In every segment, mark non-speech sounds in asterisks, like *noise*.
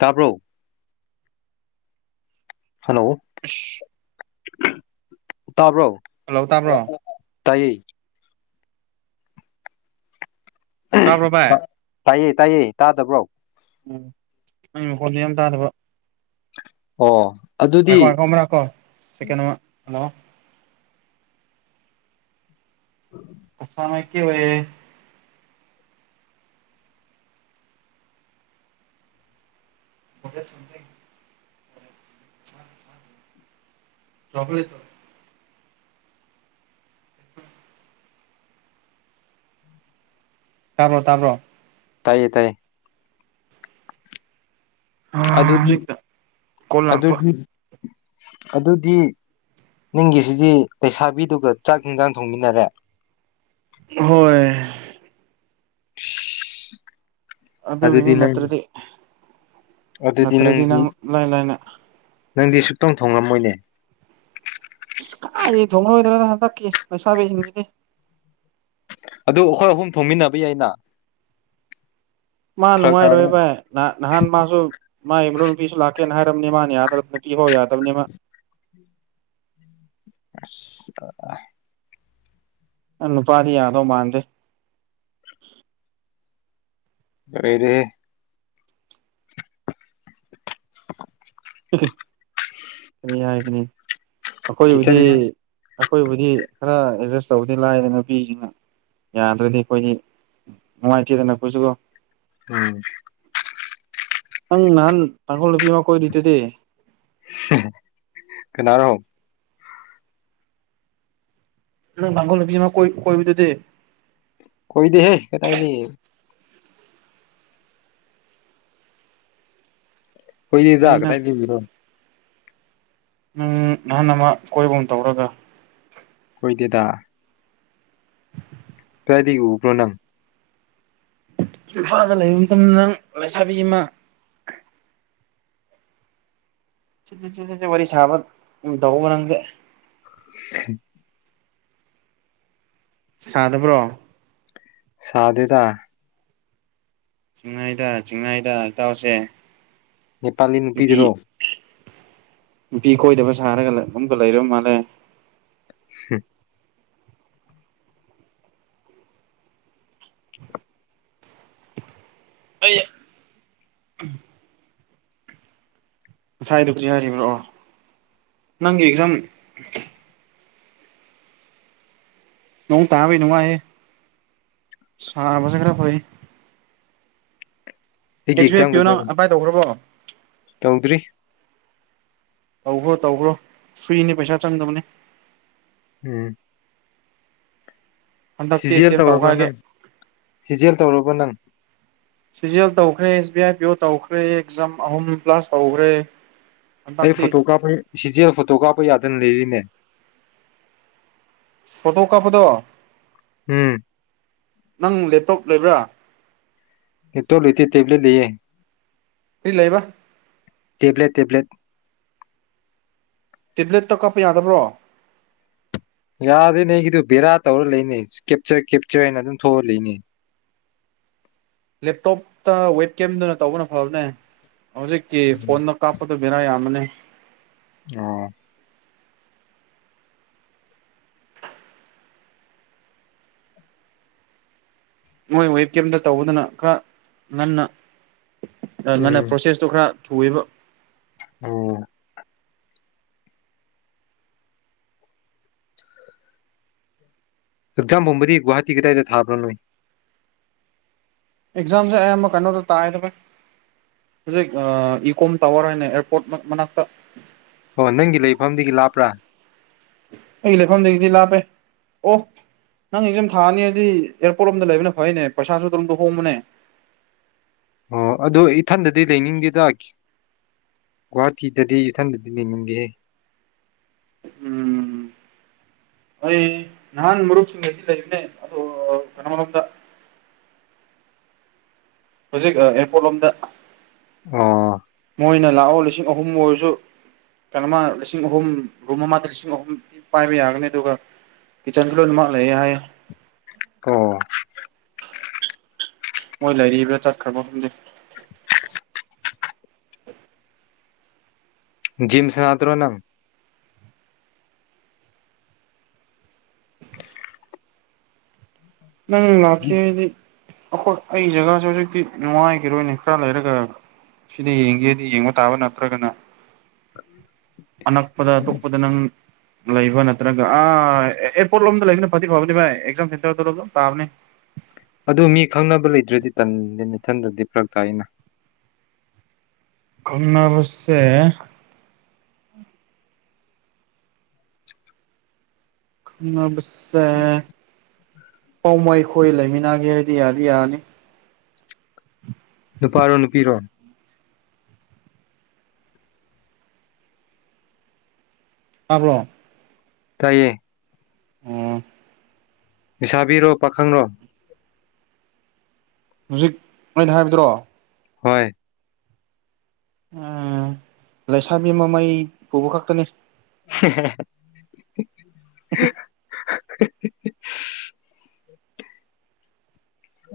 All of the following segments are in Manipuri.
ꯇꯄꯣ ꯍꯜꯂꯣ ꯍꯂꯧꯕ ꯇꯥꯕ꯭ꯔꯣ ꯇꯥꯏꯏ ꯇꯥꯕ꯭ꯔꯣ ꯑ ꯚꯥꯏ ꯇꯥꯏꯌꯦ ꯇꯥꯏꯌꯦ ꯇꯥꯗꯕ꯭ꯔꯣ ꯎꯝ ꯑꯩ ꯃꯈꯣꯜꯁꯨ ꯌꯥꯝ ꯇꯥꯗꯕ ꯑꯣ ꯑꯗꯨꯗꯤ ꯉꯥꯏꯈꯣ ꯉꯥꯏꯈꯣ ꯑꯃ ꯂꯥꯛꯀꯣ ꯁꯦꯀꯦꯟ ꯑꯃ ꯍꯜꯂꯣ ꯎ ꯀꯁꯥꯉꯥꯏ ꯀ ꯑꯣꯏꯌꯦꯦ ꯂꯇꯦ ꯆꯠ ꯐ ꯆꯀꯂꯦꯇꯣ ꯇꯥꯔ꯭ꯔꯣ ꯇꯥ꯭ꯔꯣ ꯇꯥꯏꯌꯦ ꯇꯥꯏꯌꯦ ꯑꯗꯨꯗꯤ ꯍꯧꯖꯤꯛꯇ ꯀꯣꯜ ꯂꯥꯛꯄ ꯑꯗꯨꯗꯤ ꯑꯗꯨꯗꯤ ꯅꯤꯡꯪꯒꯤꯁꯤꯗꯤ ꯂꯩꯁꯥꯕꯤꯗꯨꯒ ꯆꯥꯛ ꯌꯦꯟꯖꯥꯡ ꯊꯣꯡꯃꯤꯟꯅꯔꯦ ꯍꯣꯏ ꯑꯗꯨꯗ ꯑꯗꯨꯗꯤ ꯅꯤ ꯅꯪ ꯅꯠꯇ꯭ꯔꯗꯤ ꯑꯗꯨꯗꯤ ꯅꯠꯇ꯭ꯔꯗꯤꯅ ꯅꯪꯗꯤ ꯂꯩꯥꯏ ꯂꯩꯥꯏꯅ ꯅꯪꯗꯤ ꯁꯨꯛꯇꯣꯡ ꯊꯣꯉꯝꯃꯣꯏꯅꯦ ꯑ ꯀꯥꯏꯗꯒꯤꯦ ꯊꯣꯡꯅꯣꯏꯗ꯭ꯔꯣꯅ ꯍꯟꯇꯛꯀꯤ ꯂꯩꯁꯥꯕꯤꯁꯤꯡꯁꯤꯗꯤ ꯑꯗꯨ ꯑꯩꯈꯣꯏ ꯑꯍꯨꯝ ꯊꯣꯡꯃꯤꯟꯅꯕ ꯌꯥꯏꯅ ꯃꯥ ꯐꯔꯛ ꯅꯉꯥꯏ ꯇꯥꯕ꯭ꯔꯣ ꯔꯣꯏꯕꯥꯏ ꯅꯍ ꯅꯍꯥꯟ ꯃꯥꯁꯨ ꯃꯥꯕꯨ ꯤꯁꯨ ꯂꯥꯛꯀꯦꯅ ꯍꯥꯏꯔꯕꯝꯅꯤ ꯃꯥꯅ ꯌꯥꯗ꯭ꯔꯕ ꯅꯨꯄꯤ ꯐꯥꯎ ꯌꯥꯗꯕꯅꯤ ꯃꯥ ꯑ ꯑꯅ ꯅꯨꯄꯥꯥꯗꯤ ꯌꯥꯗꯣ ꯃꯥꯗ ꯑꯣꯏꯔꯦ ꯀ ꯌꯥꯏ ꯀꯅꯤ ꯑꯩꯈꯣꯏꯕꯨꯗꯤ ꯀꯤꯠꯆꯟ ꯑꯩꯈꯣꯏꯕꯨꯗꯤ ꯈꯔ ꯑꯦꯗꯖꯁ ꯇꯧꯕꯗꯤ ꯂꯥꯏꯗ ꯅꯨꯄꯤꯁꯤꯅ ꯌꯥꯗ꯭ꯔꯗꯤ ꯑꯩꯈꯣꯏꯗꯤ ꯅꯨꯡꯉꯥꯏꯇꯦꯗꯅꯄꯁꯨꯀꯣ ꯎꯝ ꯑꯪ ꯅꯍꯥꯟ ꯄꯜ ꯕꯤꯃ ꯀꯗꯇꯗ ꯀꯅꯥꯔꯣ ꯅꯪ ꯊꯥꯡꯒꯣꯜ ꯅꯨꯁꯤꯃ ꯀꯣꯏ ꯀꯣꯏꯕꯗꯨꯗꯤ ꯀꯗ ꯍꯦ ꯀꯦ ꯇꯥꯏꯅꯤ ꯄꯣꯏꯗꯤꯖꯒ ꯇꯥꯏꯗꯤꯕꯤꯔꯣ ꯎꯝ ꯅꯍꯥꯟ ꯑꯃ ꯀꯣꯏꯕꯨꯝ ꯇꯧꯔꯒ ꯍꯣꯏꯗꯦꯗ ꯗꯤ ꯎ ꯄ꯭ꯔꯣꯅꯝ ꯏꯝꯐꯥꯜꯗ ꯂꯩꯕ ꯃꯇꯝꯗ ꯅꯪ ꯂꯩꯁꯥꯕꯤ ꯑꯃ ꯆꯆꯦ ꯋꯥꯔꯤ ꯁꯥꯕ ꯗꯎ ꯅꯗꯦ *inaudible* ꯁꯅꯕ꯭ꯔꯣ ꯁꯥꯗꯗ ꯆꯤꯡꯅꯥꯏꯗ ꯆꯤꯡꯅꯥꯏꯗ ꯏꯇꯥꯎꯁꯦ ꯅꯦꯄꯥꯂꯤ ꯅꯨꯄꯤꯗꯨꯔꯣ ꯅꯨꯄꯤ ꯅꯨꯄꯤ ꯀꯣꯏꯗꯕ ꯁꯥꯔꯒꯒꯨꯝꯒ ꯂꯩꯔꯨ ꯃꯥꯜꯂꯦ ꯎꯝ ꯑꯩ ꯉꯁꯥꯏꯗꯕꯨꯖꯤꯛ ꯍꯥꯏꯔꯤꯕ꯭ꯔꯣ ꯅꯪꯒꯤ ꯑꯦꯛꯖꯥꯝ ꯅꯣꯡ ꯇꯥꯕꯩ ꯅꯨꯡꯉꯥꯏ ꯁꯥꯕꯁꯦ ꯈꯔ ꯍꯣꯏ ꯑꯩꯒꯤ ꯑꯦꯁ ꯕꯤ ꯑꯥꯏ ꯑꯦꯛꯖꯥꯝ ꯄꯤꯌꯨ ꯀꯩꯗ ꯅꯪ ꯑꯥꯏ ꯇꯧꯈ꯭ꯔꯕꯣ ꯇꯧꯗ꯭ꯔꯤ ꯇꯧꯈ꯭ꯔꯣ ꯇꯧꯈ꯭ꯔꯣ ꯐ꯭ꯔꯤꯅꯤ ꯄꯩꯁꯥ ꯆꯪꯗꯕꯅꯤ ꯎꯝ ꯍꯟꯗꯛꯇꯤ ꯁꯤꯖꯦꯜ ꯑꯦꯇꯦꯝ ꯇꯧꯔꯕ ꯇꯧꯈꯥꯏꯒꯦ ꯅꯪ ꯁꯤꯖꯦꯜ ꯇꯧꯔꯕ ꯅꯪ ꯁꯤꯤꯖꯤ ꯑꯦꯜ ꯇꯧꯈ꯭ꯔꯦ ꯑꯦꯁ ꯕꯤ ꯑꯥꯏ ꯄꯤ ꯑꯣ ꯇꯧꯈ꯭ꯔꯦ ꯑꯦꯛꯖꯥꯝ ꯑꯍꯨꯝ ꯄ꯭ꯂꯥꯁ ꯇꯧꯈ꯭ꯔꯦ ꯑꯩ ꯍꯟꯗꯛꯇꯤ ꯐꯣꯇꯣ ꯀꯥꯄ ꯁꯤꯖꯦ ꯐꯣꯇꯣ ꯀꯥꯞꯄ ꯌꯥꯗꯅ ꯂꯩꯔꯤꯅꯦ ꯄꯣꯛ ꯀꯥꯄꯗꯋꯥ ꯎꯝ ꯅꯪ ꯂꯦꯞꯇꯣꯞ ꯂꯩꯕ꯭ꯔꯥ ꯇꯣ ꯂꯇ ꯇꯕꯂꯤ ꯂꯌꯦ ꯀꯔꯤ ꯂꯩꯕ ꯇꯦꯄ꯭ꯂꯦꯠ ꯇꯦꯄ꯭ꯂꯦꯠ ꯇꯦꯕ꯭ꯂꯦꯠꯇꯣ ꯀꯥꯞꯄ ꯌꯥꯗꯕ꯭ꯔꯣ ꯌꯥꯗꯦ ꯅꯒꯤꯗꯨ ꯕꯦꯔꯥ ꯇꯧꯔ ꯂꯩꯅꯤ ꯀꯦꯞꯆꯔ ꯀꯦꯞꯆꯔ ꯍꯥꯏꯅ ꯑꯗꯨꯝ ꯊꯣꯛꯑ ꯂꯩꯅꯤ ꯂꯦꯞꯇꯣꯞꯇ ꯋꯦꯞ ꯀꯦꯝꯗꯨꯅ ꯇꯧꯕꯅ ꯐꯕꯅꯦ ꯍꯧꯖꯤꯦ ꯀ ꯐꯣꯟ ꯅ ꯀꯥꯄ ꯕꯔ ꯌꯥꯝ ꯑꯃꯅꯦ ꯑꯣ ꯃꯣꯏ ꯋꯦꯞ ꯀꯦꯝꯇ ꯇꯧꯕꯗꯅ ꯈꯔ ꯉꯟꯅ ꯃ ꯎꯝ ꯄ꯭ꯔꯣꯁꯦꯁꯇꯣ ꯈꯔ ꯊꯨꯃ ꯑꯣ ꯑꯦꯛꯖꯥꯝ ꯍꯨꯝꯕꯗꯤ ꯒꯨꯍꯥꯇꯤ ꯀꯗꯥꯏꯗ ꯊꯥꯕ꯭ꯔꯅꯣꯅꯣ ꯑꯦꯛꯖꯥꯝꯁꯦ ꯑꯌꯥꯝꯕ ꯀꯩꯅꯣꯗ ꯇꯥꯏꯗꯕ ꯍꯧꯖꯤꯛ ꯏ ꯀꯣꯝ ꯇꯥꯋꯔ ꯍꯥꯏꯅ ꯑꯦꯌꯥꯔꯄꯣꯔꯠ ꯃꯅꯥꯛꯇ ꯑꯣ ꯅꯪꯒꯤ ꯂꯩꯐꯝꯗꯒꯤ ꯂꯥꯞꯄ꯭ꯔꯥ ꯑꯩꯒꯤ ꯂꯩꯐꯝꯗꯒꯤꯗꯤ ꯂꯥꯞꯄꯦ ꯑꯣ ꯅꯪ ꯑꯦꯖꯝ ꯊꯥꯅꯤꯗꯤ ꯑꯦꯌꯥꯔꯄꯣꯔꯠ ꯑꯣꯝꯗ ꯂꯩꯕꯅ ꯐꯩꯅꯦ ꯄꯩꯁꯥꯁꯨ ꯑꯗꯨꯝꯗ ꯍꯣꯡꯕꯅꯦ ꯑꯣ ꯑꯗꯨꯗꯣ ꯏꯊꯟꯗꯗꯤ ꯂꯩꯅꯤꯡꯗꯦꯗ ꯒꯨꯍꯥꯇꯤꯗꯗꯤ ꯏꯊꯟꯗꯗꯤ ꯂꯩꯅꯤꯡꯗꯦ ꯑꯩꯣꯏ ꯅꯥꯟ ꯃꯔꯨꯛꯁꯤ ꯂꯩꯂ ꯏꯅꯦ ꯑꯗꯨ ꯀꯟꯃꯔꯗ ꯍꯧꯖꯤꯛ ꯑꯦꯔꯄꯣꯔꯠ ꯂꯣꯝꯗ ꯑꯣ ꯃꯣꯏꯅ ꯂꯥꯛꯑꯣ ꯂꯤꯁꯤꯡ ꯑꯍꯨꯝ ꯑꯣꯏꯔꯁꯨ ꯀꯩꯅꯣꯃ ꯂꯤꯁꯤꯡ ꯑꯍꯨꯝ ꯔꯨꯝ ꯑꯃꯗ ꯂꯤꯁꯤꯡ ꯑꯍꯨꯝ ꯄꯥꯏꯕ ꯌꯥꯒꯅꯤ ꯑꯗꯨꯒ ꯀꯤꯠꯆꯟꯁꯨ ꯂꯣꯏꯅꯃꯛꯥꯛꯂꯑꯦ ꯍꯥꯏ ꯑꯣ ꯃꯣꯏ ꯂꯩꯔꯤꯕ꯭ꯔꯥ ꯆꯠꯈ꯭ꯔꯕ ꯈꯪꯗꯦ *inaudible* ꯖꯤꯝ ꯁꯅꯥꯗ꯭ꯔꯣ ꯅꯪ ꯅꯪ ꯂꯄꯤꯗꯤ ꯑꯈꯣꯏ ꯑꯩ ꯖꯒꯥꯁꯨꯦ ꯍꯧꯖꯤꯛꯇꯤ ꯅꯨꯡꯉꯥꯏꯈꯤꯔꯣꯏꯅꯦ ꯈꯔ ꯂꯩꯔꯒ ꯁꯤꯗ ꯌꯦꯡꯒꯦꯗꯤ ꯌꯦꯡꯕ ꯇꯥꯕ ꯅꯠꯇ꯭ꯔꯒꯅ ꯑꯅꯛꯄꯗ ꯑꯇꯣꯞꯄꯗ ꯅꯪ ꯂꯩꯕ ꯅꯠꯇ꯭ꯔꯒ ꯑ ꯑꯦꯔꯄꯣꯔꯠ ꯂꯣꯝꯗ ꯂꯩꯕꯅ ꯐꯥ ꯐꯅꯦ ꯑꯦꯛꯖꯝ ꯁꯦꯟꯔꯣ ꯄꯇꯥꯕꯅꯦ ꯑꯗꯨ ꯃꯤ ꯈꯪꯅꯕ ꯂꯩꯇ꯭ꯔꯗꯤ ꯇꯟꯗꯤꯦꯊꯟꯗꯗꯤ ꯐꯔꯛ ꯇꯥꯏ ꯑꯩꯅ ꯟꯅꯁꯦ ꯑꯁ ꯑ ꯄꯥꯎꯃꯥꯏꯈꯣꯏ ꯂꯩꯃꯤꯅꯥꯒꯦ ꯍꯥꯏꯗꯤ ꯌꯥꯗꯤ ꯌꯥꯔꯅꯤ ꯅꯨꯄꯥꯔꯣ ꯅꯨꯄꯤꯔꯣ ꯃꯥꯕ꯭ꯂꯣ ꯇꯥꯏꯌꯦ ꯑꯣ ꯁꯥꯕꯤꯔꯣ ꯄꯥꯈꯪꯔꯣ ꯍꯧꯖꯤꯛ ꯑꯩꯅ ꯍꯥꯏꯕꯗꯨ꯭ꯔꯣ ꯍꯣꯏ ꯎꯝ ꯂꯩꯁꯥꯕꯤ ꯃꯃꯩ ꯄꯨꯕ ꯈꯛꯇꯅꯤ *inaudible* *inaudible* *inaudible*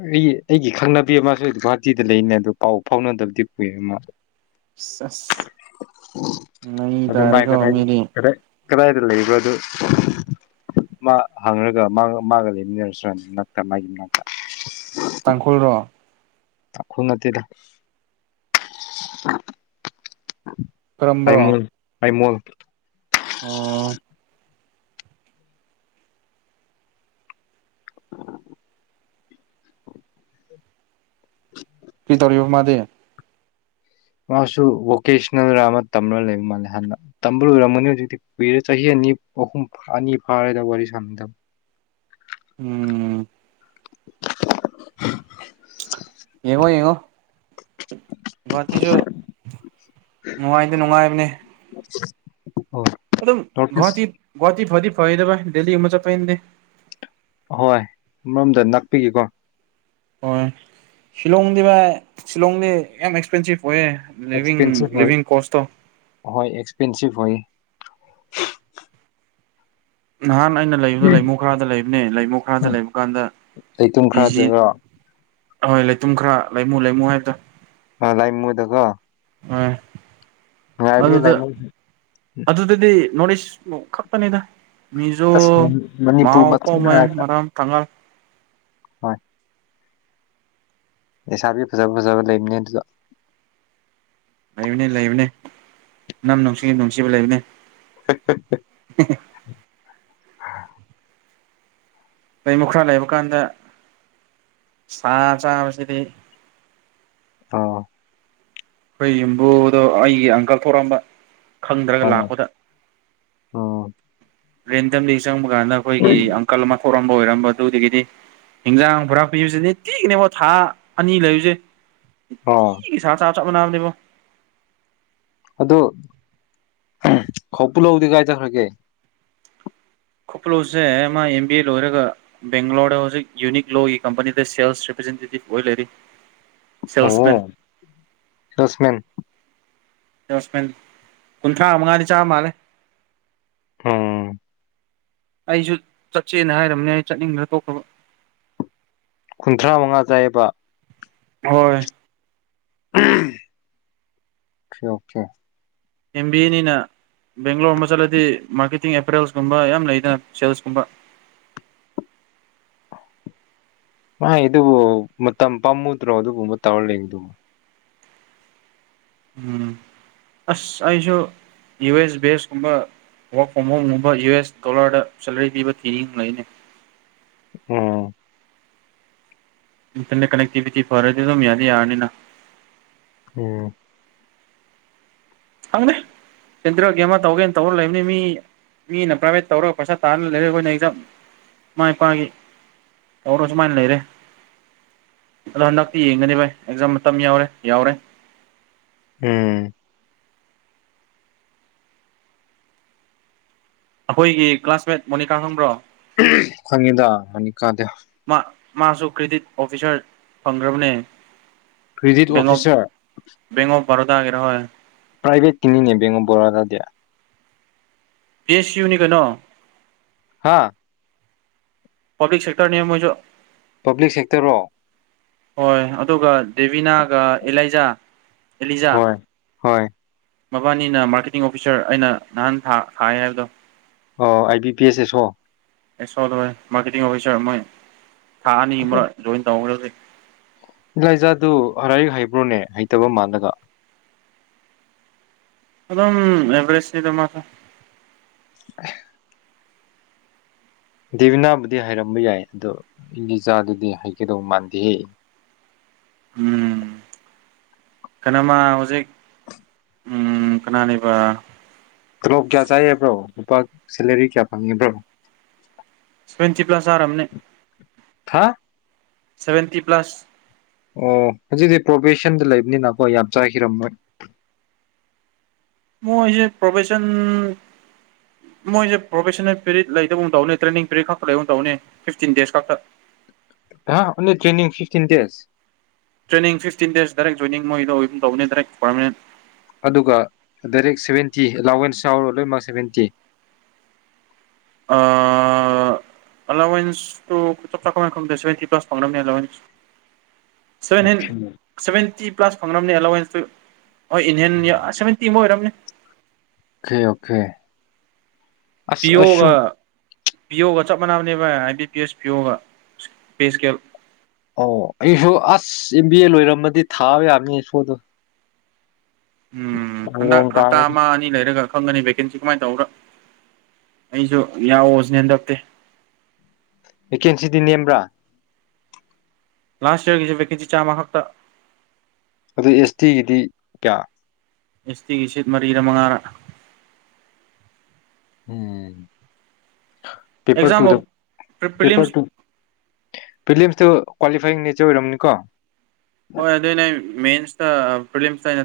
ꯑꯩꯒꯤ ꯑꯩꯒꯤ ꯈꯪꯅꯕꯤ ꯑꯃꯁꯨ ꯒꯨꯍꯥꯇꯤꯗ ꯂꯩꯅꯦ ꯑꯗꯨꯣ ꯄꯥꯎ ꯐꯥꯎꯅꯗꯕꯗꯤ ꯀꯏ ꯑꯃ ꯑꯁ ꯅ ꯏ ꯑꯗꯨ ꯃꯥꯏ ꯇꯔꯦꯀꯣ ꯀꯗꯥꯏ ꯃꯔꯤ ꯀꯗꯥꯏ ꯀꯗꯥꯏꯗ ꯂꯩꯕꯣ ꯑꯗꯨ ꯃꯥ ꯍꯪꯉꯒ ꯃꯥ ꯃꯥꯒ ꯂꯩꯃꯤꯟꯅꯔꯁꯨꯅꯤ ꯃꯅꯥꯛꯇ ꯃꯥꯒꯤ ꯃꯅꯥꯛꯇ ꯇꯥꯡꯈꯨꯜꯔꯣ ꯑꯈꯣꯏ ꯅꯗ ꯀꯔꯝꯕ꯭ꯔꯣ ꯑꯥꯏꯃꯣꯜ ꯑꯥꯏꯃꯣꯜ ꯑꯣ ꯎ ꯀꯤ ꯇꯧꯔꯤꯕ ꯃꯥꯗꯤ ꯃꯥꯁꯨ ꯚꯣꯀꯦꯁꯅꯦꯜ ꯔ ꯑꯃ ꯇꯝꯔꯒ ꯂꯩꯕ ꯃꯥꯜꯂꯦ ꯍꯥꯟꯅ ꯇꯝꯕꯣꯏꯔꯝꯃꯅꯤ ꯍꯧꯖꯤꯛꯇꯤ ꯀꯨꯏꯔꯦ ꯆꯍꯤ ꯑꯅꯤ ꯑꯍꯨꯝ ꯑꯅꯤ ꯐꯥꯔꯦꯗ ꯋꯥꯔꯤ ꯁꯥꯟꯅꯗꯕ ꯎꯝ *inaudible* ꯌꯦꯡꯉꯣ ꯌꯦꯡꯉꯣ ꯉꯠꯇꯁꯨꯁꯨ ꯅꯨꯡꯉꯥꯏꯗꯤ ꯅꯨꯡꯉꯥꯏꯕꯅꯦ ꯑꯣ ꯑꯗꯨꯝ ꯅꯣꯔꯠ ꯏꯁ ꯉꯇꯤ ꯇꯤ ꯐꯗꯤ ꯀꯗꯕ ꯗꯦꯂꯤ ꯏ ꯃꯨꯆꯥꯄꯥꯏꯗꯦ ꯑꯍꯣꯏ ꯑꯃꯔꯣꯝꯗ ꯅꯥꯛꯄꯤꯒꯦꯀꯣ ꯍꯣꯏ ꯁꯤꯂꯣꯡꯗꯤ ꯚꯥꯏ ꯁꯤꯂꯣꯡꯗꯤ ꯌꯥꯝ ꯑꯦꯛꯁꯄꯦꯟꯁꯤꯞ ꯑꯣꯏꯌꯦꯦ ꯂꯤꯚ ꯑꯦꯛꯁꯄꯦꯟꯁꯤꯞ ꯑꯣꯏ ꯂꯤꯚꯡ ꯀꯣꯁꯇꯣ ꯍꯣꯏ ꯑꯦꯛꯁꯄꯦꯟꯁꯤꯞ *inaudible* ꯅꯍꯥꯟ ꯑꯩꯅ ꯂꯩꯕꯗꯣ ꯂꯩꯃꯨ ꯈꯔꯗ ꯂꯩꯕꯅꯦ ꯂꯩꯃꯨ ꯈꯔꯗ ꯂꯩꯕ ꯀꯥꯟꯗ ꯂꯩꯇꯨꯝ ꯤ ꯖꯤ ꯈꯔꯗꯒ ꯑꯣꯏ ꯂꯩꯇꯨꯝ ꯈꯔ ꯂꯩꯃꯨ ꯂꯩꯃꯨ ꯍꯥꯏꯕꯗꯣ ꯑ ꯂꯥꯏꯃꯗꯀꯣ ꯑ ꯑꯗꯨꯗ ꯂꯥꯏꯃꯨ ꯑꯗꯨꯗꯨꯗꯤ ꯅꯣ ꯈꯞꯄꯅꯤꯗ ꯃꯤꯖꯣ ꯑꯁ ꯃꯥ ꯃꯅꯤꯄꯨꯔ ꯑꯣꯄ ꯃꯆꯥ ꯃꯥꯏ ꯉꯥꯛꯇ ꯃꯔꯝ ꯊꯉꯜ ꯏꯁꯥꯕꯤ ꯐꯖꯕ ꯐꯖꯕ ꯂꯩꯕꯅꯦ ꯑꯗꯨꯗ ꯂꯩꯕꯅꯦ ꯂꯩꯕꯅꯦ ꯅꯝ ꯅꯨꯡꯁꯤ ꯅꯨꯡꯁꯤꯕ ꯂꯩꯕꯅꯦ *inaudible* ꯑꯩꯃꯨꯛ ꯈꯔ ꯂꯩꯕ ꯀꯥꯟꯗ ꯁꯥ ꯆꯥꯕꯁꯤꯗꯤ ꯑ ꯍꯣꯏ ꯌꯕꯨꯗꯣ ꯑꯩꯒꯤ ꯑꯪꯀꯜ ꯊꯣꯛꯣꯔꯛꯝꯕ ꯈꯪꯗ꯭ꯔꯒ ꯑꯣ ꯂꯥꯛꯄꯗ ꯎꯝ ꯔꯦꯟꯝ ꯂꯩꯁ ꯆꯪꯕ ꯀꯥꯟꯗ ꯑꯩꯈꯣꯏꯒꯤ ꯑꯪꯀꯜ ꯑꯃ ꯍꯧꯧꯔꯝꯕ ꯑꯣꯏꯔꯝꯕ ꯑꯗꯨꯗꯒꯤꯗꯤ ꯍꯤꯟꯖꯥꯡ ꯄꯨꯔꯥ ꯄꯤꯕꯁꯤꯗꯤ ꯇꯤꯅꯦꯕ ꯊꯥ ꯑꯅꯤ ꯂꯩꯨꯁꯦ ꯑ ꯅꯥꯗꯕ ꯑꯗꯨ ꯈ ꯄꯨꯂꯧꯗꯤ ꯀꯥꯏꯖꯈ꯭ꯔꯒꯦ ꯈꯨꯣꯀꯂꯣꯁꯦ ꯃꯥ ꯑꯦꯝ ꯕꯤ ꯑꯦ ꯂꯣꯏꯔꯒ ꯕꯦꯡꯒ꯭ꯂꯣꯔꯗ ꯍꯧꯖꯤꯛ ꯌꯨꯅꯤꯛ ꯂꯣꯒꯤ ꯀꯝꯄꯅꯤꯗ ꯁꯦꯜꯁ ꯔꯤꯄ꯭ꯔꯖꯦꯟꯇꯦꯇꯤꯞ ꯑꯣꯏ ꯂꯩꯔꯤ ꯑꯣ ꯁꯦꯜꯁꯃꯦꯟ ꯁꯁꯃꯦꯟ ꯁ ꯀꯨꯟꯊ꯭ꯔꯥ ꯃꯉꯥꯏꯅꯤ ꯆꯥ ꯃꯥꯜꯦ ꯍꯝ ꯑꯩꯁꯨ ꯆꯠꯁꯦꯅ ꯍꯥꯏꯔꯝꯅꯦ ꯑꯩ ꯆꯠꯅꯤꯡꯕꯅ ꯇꯣꯛꯈ꯭ꯔꯕ ꯀꯨꯟꯊ꯭ꯔꯥ ꯃꯉꯥ ꯆꯥꯏꯌꯦꯕ ꯍꯣꯏ ꯁꯤ ꯑꯣꯁꯦ ꯑꯦꯝ ꯕꯤ ꯑꯦꯅꯤꯅ ꯕꯦꯡꯒ꯭ꯂꯣꯔ ꯑꯃ ꯆꯠꯂꯗꯤ ꯃꯥꯔꯀꯦꯇꯤꯡ ꯑꯦꯄꯦꯔꯦꯜꯁꯀꯨꯝꯕ ꯌꯥꯝ ꯂꯩꯗꯅ ꯁꯦꯜꯁꯀꯨꯝꯕ ꯃꯥꯥꯏ ꯑꯗꯨꯕꯨ ꯃꯇꯝ ꯄꯥꯝꯃꯨꯗ꯭ꯔꯣ ꯑꯗꯨꯒꯨꯝꯕ ꯇꯧꯔ ꯂꯩꯗꯨꯃ ꯎꯝ ꯑꯁ ꯑꯩꯁꯨ ꯌꯨ ꯑꯦꯁ ꯕꯦꯁꯀꯨꯝꯕ ꯋꯔꯛ ꯐ꯭ꯔꯣꯝ ꯍꯣꯝꯒꯨꯝꯕ ꯌꯨ ꯑꯦꯁ ꯗꯣꯂꯔꯗ ꯁꯦꯂꯔꯤ ꯄꯤꯕ ꯊꯤꯅꯤꯡ ꯂꯩꯅꯤ ꯎꯝ ꯏꯟꯇꯔꯅꯦꯠ ꯀꯅꯦꯛꯇꯤꯚꯤꯇꯤ ꯐꯔꯗꯤ ꯑꯗꯨꯝ ꯌꯥꯗꯤ ꯌꯥꯔꯅꯤꯅ ꯎꯝ ꯈꯪꯗꯦ ꯁꯦꯟꯇꯔꯒꯦ ꯑꯃ ꯇꯧꯒꯦꯅ ꯇꯧꯔ ꯂꯩꯕꯅꯤ ꯃꯤ ꯃꯤꯅ ꯄ꯭ꯔꯥꯏꯚꯦꯠ ꯇꯧꯔꯒ ꯄꯩꯁꯥ ꯇꯥꯔꯅ ꯂꯩꯔ ꯑꯩꯈꯣꯏꯅ ꯑꯦꯛꯖꯥ ꯏꯃꯥ ꯏꯄꯥꯒꯤ ꯑꯣꯔꯣꯁꯨꯃꯥꯏ ꯂꯩꯔꯦ ꯑꯗꯣ ꯍꯟꯗꯛꯇꯤ ꯌꯦꯡꯒꯅꯤ ꯚꯥꯏ ꯑꯦꯛꯖꯥꯝ ꯃꯇꯝ ꯌꯥꯎꯔꯦ ꯌꯥꯎꯔꯦ ꯎꯝ ꯑꯩꯈꯣꯏꯒꯤ ꯀ꯭ꯂꯥꯁꯃꯦꯠ ꯃꯣꯅꯤꯀꯥ ꯈꯪꯕ꯭ꯔꯣ ꯐꯅꯤꯗ ꯍꯅꯤ ꯀꯥꯗ ꯃꯥ ꯃꯥꯁꯨ ꯀ꯭ꯔꯦꯗꯤꯠ ꯑꯣꯐꯤꯁꯥꯔ ꯐꯪꯈ꯭ꯔꯕꯅꯦ ꯀ꯭ꯔꯦꯗꯤꯠ ꯑꯣꯐꯤꯁꯔ ꯄꯔꯗꯒꯦꯔꯦ ꯍꯣꯏ ꯄꯥꯏꯚꯦꯠ ꯇꯅꯦ ꯦꯡꯀ ꯑꯣꯐ ꯔꯣꯗꯥ ꯗꯌꯥ ꯑꯦ ꯁꯤ ꯌꯨꯅꯤ ꯀꯩꯅꯣ ꯑꯥ ꯄꯕ꯭ꯂꯤꯛ ꯁꯦꯛꯇꯔ ꯑꯃꯁꯨ ꯄꯕ꯭ꯂꯤꯛ ꯁꯦꯛꯇꯔꯣ ꯍꯣꯏ ꯑꯗꯨꯒ ꯗꯦꯕꯤꯅꯥꯒ ꯑꯦꯂꯥꯏꯖꯥ ꯑꯦꯂꯤꯖꯥ ꯍꯣꯏ ꯍꯣꯏ ꯃꯕꯥꯅꯤꯅ ꯃꯥꯔꯀꯦꯇꯤꯡ ꯑꯣꯐꯤꯁꯥꯔ ꯑꯩꯅ ꯅꯍꯥꯟ ꯊꯥꯏ ꯍꯥꯏꯕꯗꯣ ꯑꯣ ꯑꯥꯏ ꯕꯤ ꯄꯤ ꯑꯦꯁ ꯑꯦꯁ ꯑꯣꯣ ꯑꯦ ꯆꯣ ꯃꯀꯦ ꯑꯣꯐꯤꯁꯔ ꯃꯣꯏ ꯊꯥ ꯑꯅꯤ ꯑꯃꯛ ꯖꯣꯏꯟ ꯇꯧꯈ꯭ꯔꯖꯤꯦ ꯏꯂꯥꯏ ꯏꯖꯥꯗꯨ ꯍꯔ ꯍꯩꯕ꯭ꯔꯣꯅꯦ ꯍꯩꯇꯕ ꯃꯜꯂꯒ ꯑꯝ ꯑꯦꯕꯔꯦꯁꯗ ꯃꯥꯊ *unintelligible* ꯗꯦꯕꯤꯅꯥꯕꯨꯗꯤ ꯍꯥꯏꯔꯝꯕ ꯌꯥꯏ ꯑꯗꯣ ꯏ ꯂꯤꯆꯥꯗꯨꯗꯤ ꯍꯥꯏꯒꯗꯧ ꯃꯥꯟꯗꯦꯍꯦ ꯀꯅꯥꯃ ꯍꯧꯖꯤꯛ ꯎ ꯀꯅꯥꯅꯦꯕ ꯇꯣꯂꯣꯞ ꯀꯌꯥ ꯆꯥꯏꯌꯦꯕ꯭ꯔꯣ ꯂꯨꯄꯥ ꯁꯦꯂꯔꯤ ꯀꯌꯥ ꯐꯪꯉꯦꯕ꯭ꯔꯣ ꯁꯚꯦꯟꯇꯤ ꯄ꯭ꯂꯁ ꯆꯥꯔꯝꯅꯦ ꯍꯥ ꯁꯚꯦꯟꯇꯤ ꯄ꯭ꯂꯁ ꯑꯣ ꯍꯧꯖꯤꯛꯗꯤ ꯄ꯭ꯔꯣꯚꯦꯁꯟꯗ ꯂꯩꯕꯅꯤꯅꯀꯣ ꯌꯥꯝ ꯆꯥꯈꯤꯔꯝꯃꯣꯏ ꯃꯣꯏꯖꯦ ꯄ꯭ꯔꯣꯚꯦꯁꯟ ꯃꯣꯏꯁꯦ ꯄ꯭ꯔꯣꯚꯦꯁꯟꯅ ꯄꯤꯔꯤꯠ ꯂꯩꯇꯕꯒꯨꯝ ꯇꯧꯅꯤ ꯇ꯭ꯔꯦꯅꯤꯡ ꯄꯤꯔꯤꯠ ꯈꯛꯇ ꯂꯩꯕ ꯇꯧꯅꯤ ꯐꯤꯐꯇꯤꯟ ꯗꯦꯖ ꯈꯛꯇ ꯑꯍꯥ only training fifteen days training fifteen days direct joining ꯃꯣꯏꯗꯣ ꯑꯣꯏꯕꯒꯨꯝ ꯇꯧꯕꯅꯦ ꯗꯥꯏꯔꯦꯛ ꯄꯔꯃꯥꯅꯦꯟ ꯑꯗꯨꯒ ꯗꯥꯏꯔꯦꯛ ꯁꯚꯦꯟꯇꯤ ꯑꯦꯂꯥꯎꯋꯦꯟꯁ ꯌꯥꯎꯔ ꯂꯣꯏꯃꯛ ꯁꯚꯦꯟꯇꯤ ꯑꯥ ꯑꯦꯂꯥꯋꯦꯟꯁ ꯇꯣ ꯆꯞ ꯆꯥ ꯀꯃꯥꯏ ꯈꯪꯗꯦ ꯁꯚꯦꯟꯇꯤ ꯄ꯭ꯂꯁ ꯐꯪꯅꯕꯅꯦ ꯑꯦꯂꯥꯎꯋꯦꯟꯁ ꯁꯚꯦꯟ ꯍꯦꯟ ꯑꯣꯀꯦ ꯁꯚꯦꯟꯇꯤ ꯄ꯭ꯂꯥꯁ ꯐꯪꯅꯝꯅꯦ ꯑꯦꯂꯥꯎꯋꯦꯟꯁꯇꯨ ꯍꯣꯏ ꯏꯟ ꯍꯦꯟ ꯑ ꯁꯚꯦꯟꯇꯤꯃꯨꯛ ꯑꯣꯏꯔꯝꯅꯤ ꯑꯣꯀꯦ ꯑꯣꯀꯦ ꯑꯁ ꯑꯁꯁꯨ ꯄꯤꯌꯣꯒ ꯆꯞ ꯃꯥꯟꯅꯕꯅꯦꯕ ꯑꯥꯏ ꯕꯤ ꯄꯤ ꯑꯦꯁ ꯄꯤꯌꯣꯒ ꯁꯁ ꯄꯦ ꯁ꯭ꯀꯦꯜ ꯑꯣ ꯑꯩꯁꯨ ꯑꯁ ꯑꯦꯝ ꯕꯤ ꯑꯦ ꯂꯣꯏꯔꯝꯃꯗꯤ ꯊꯥꯕ ꯌꯥꯕꯅꯦ ꯑꯦꯁꯣꯗꯣ ꯎꯝ ꯍꯟꯗꯛ ꯍꯞꯇꯥ ꯇꯥꯔꯅꯤ ꯑꯃ ꯑꯅꯤ ꯂꯩꯔꯒ ꯐꯪꯒꯅꯤv ꯚꯦꯀꯦꯟꯁꯤ ꯀꯃꯥꯏꯅ ꯇꯧꯕ꯭ꯔꯥ ꯑꯩꯁꯨ ꯌꯥꯎꯑꯣꯁꯤꯅꯦꯟꯗꯞꯇꯦ ꯚꯦꯀꯦꯟꯁꯤꯗꯤ ꯅꯦꯝꯕ꯭ꯔꯥ ꯂꯥꯁ ꯏꯌꯔꯒꯤꯁꯤ ꯚꯦꯀꯦꯟꯁꯤ ꯆꯥꯝꯃ ꯈꯛꯇ ꯑꯗꯨ ꯑꯦꯁ ꯇꯤꯒꯤꯗꯤ ꯀꯌꯥ ꯑꯦꯁ ꯇꯤꯒꯤ ꯁꯤꯠ ꯃꯔꯤꯔꯥ ꯃꯉꯥꯔꯥ ꯎꯝ ꯄꯦꯄꯔ ꯇꯨꯗ ꯑꯦꯛꯖꯥꯝ ꯄꯦꯄꯔ ꯄ꯭ꯔꯤꯂꯤꯝꯁ ꯇꯨ ꯄ꯭ꯔꯤꯂꯤꯌꯝꯁꯇꯨ ꯀ꯭ꯋꯥꯂꯤꯐꯥꯏꯌꯤꯡ ꯅꯤꯠ ꯏꯆꯦ ꯑꯣꯏꯔꯝꯅꯤꯀꯣ ꯍꯣꯏ ꯑꯗꯨꯏꯅꯦ ꯃꯦꯟꯁꯇ ꯄ꯭ꯔꯤꯂꯤꯝꯁꯇ ꯑꯩꯅ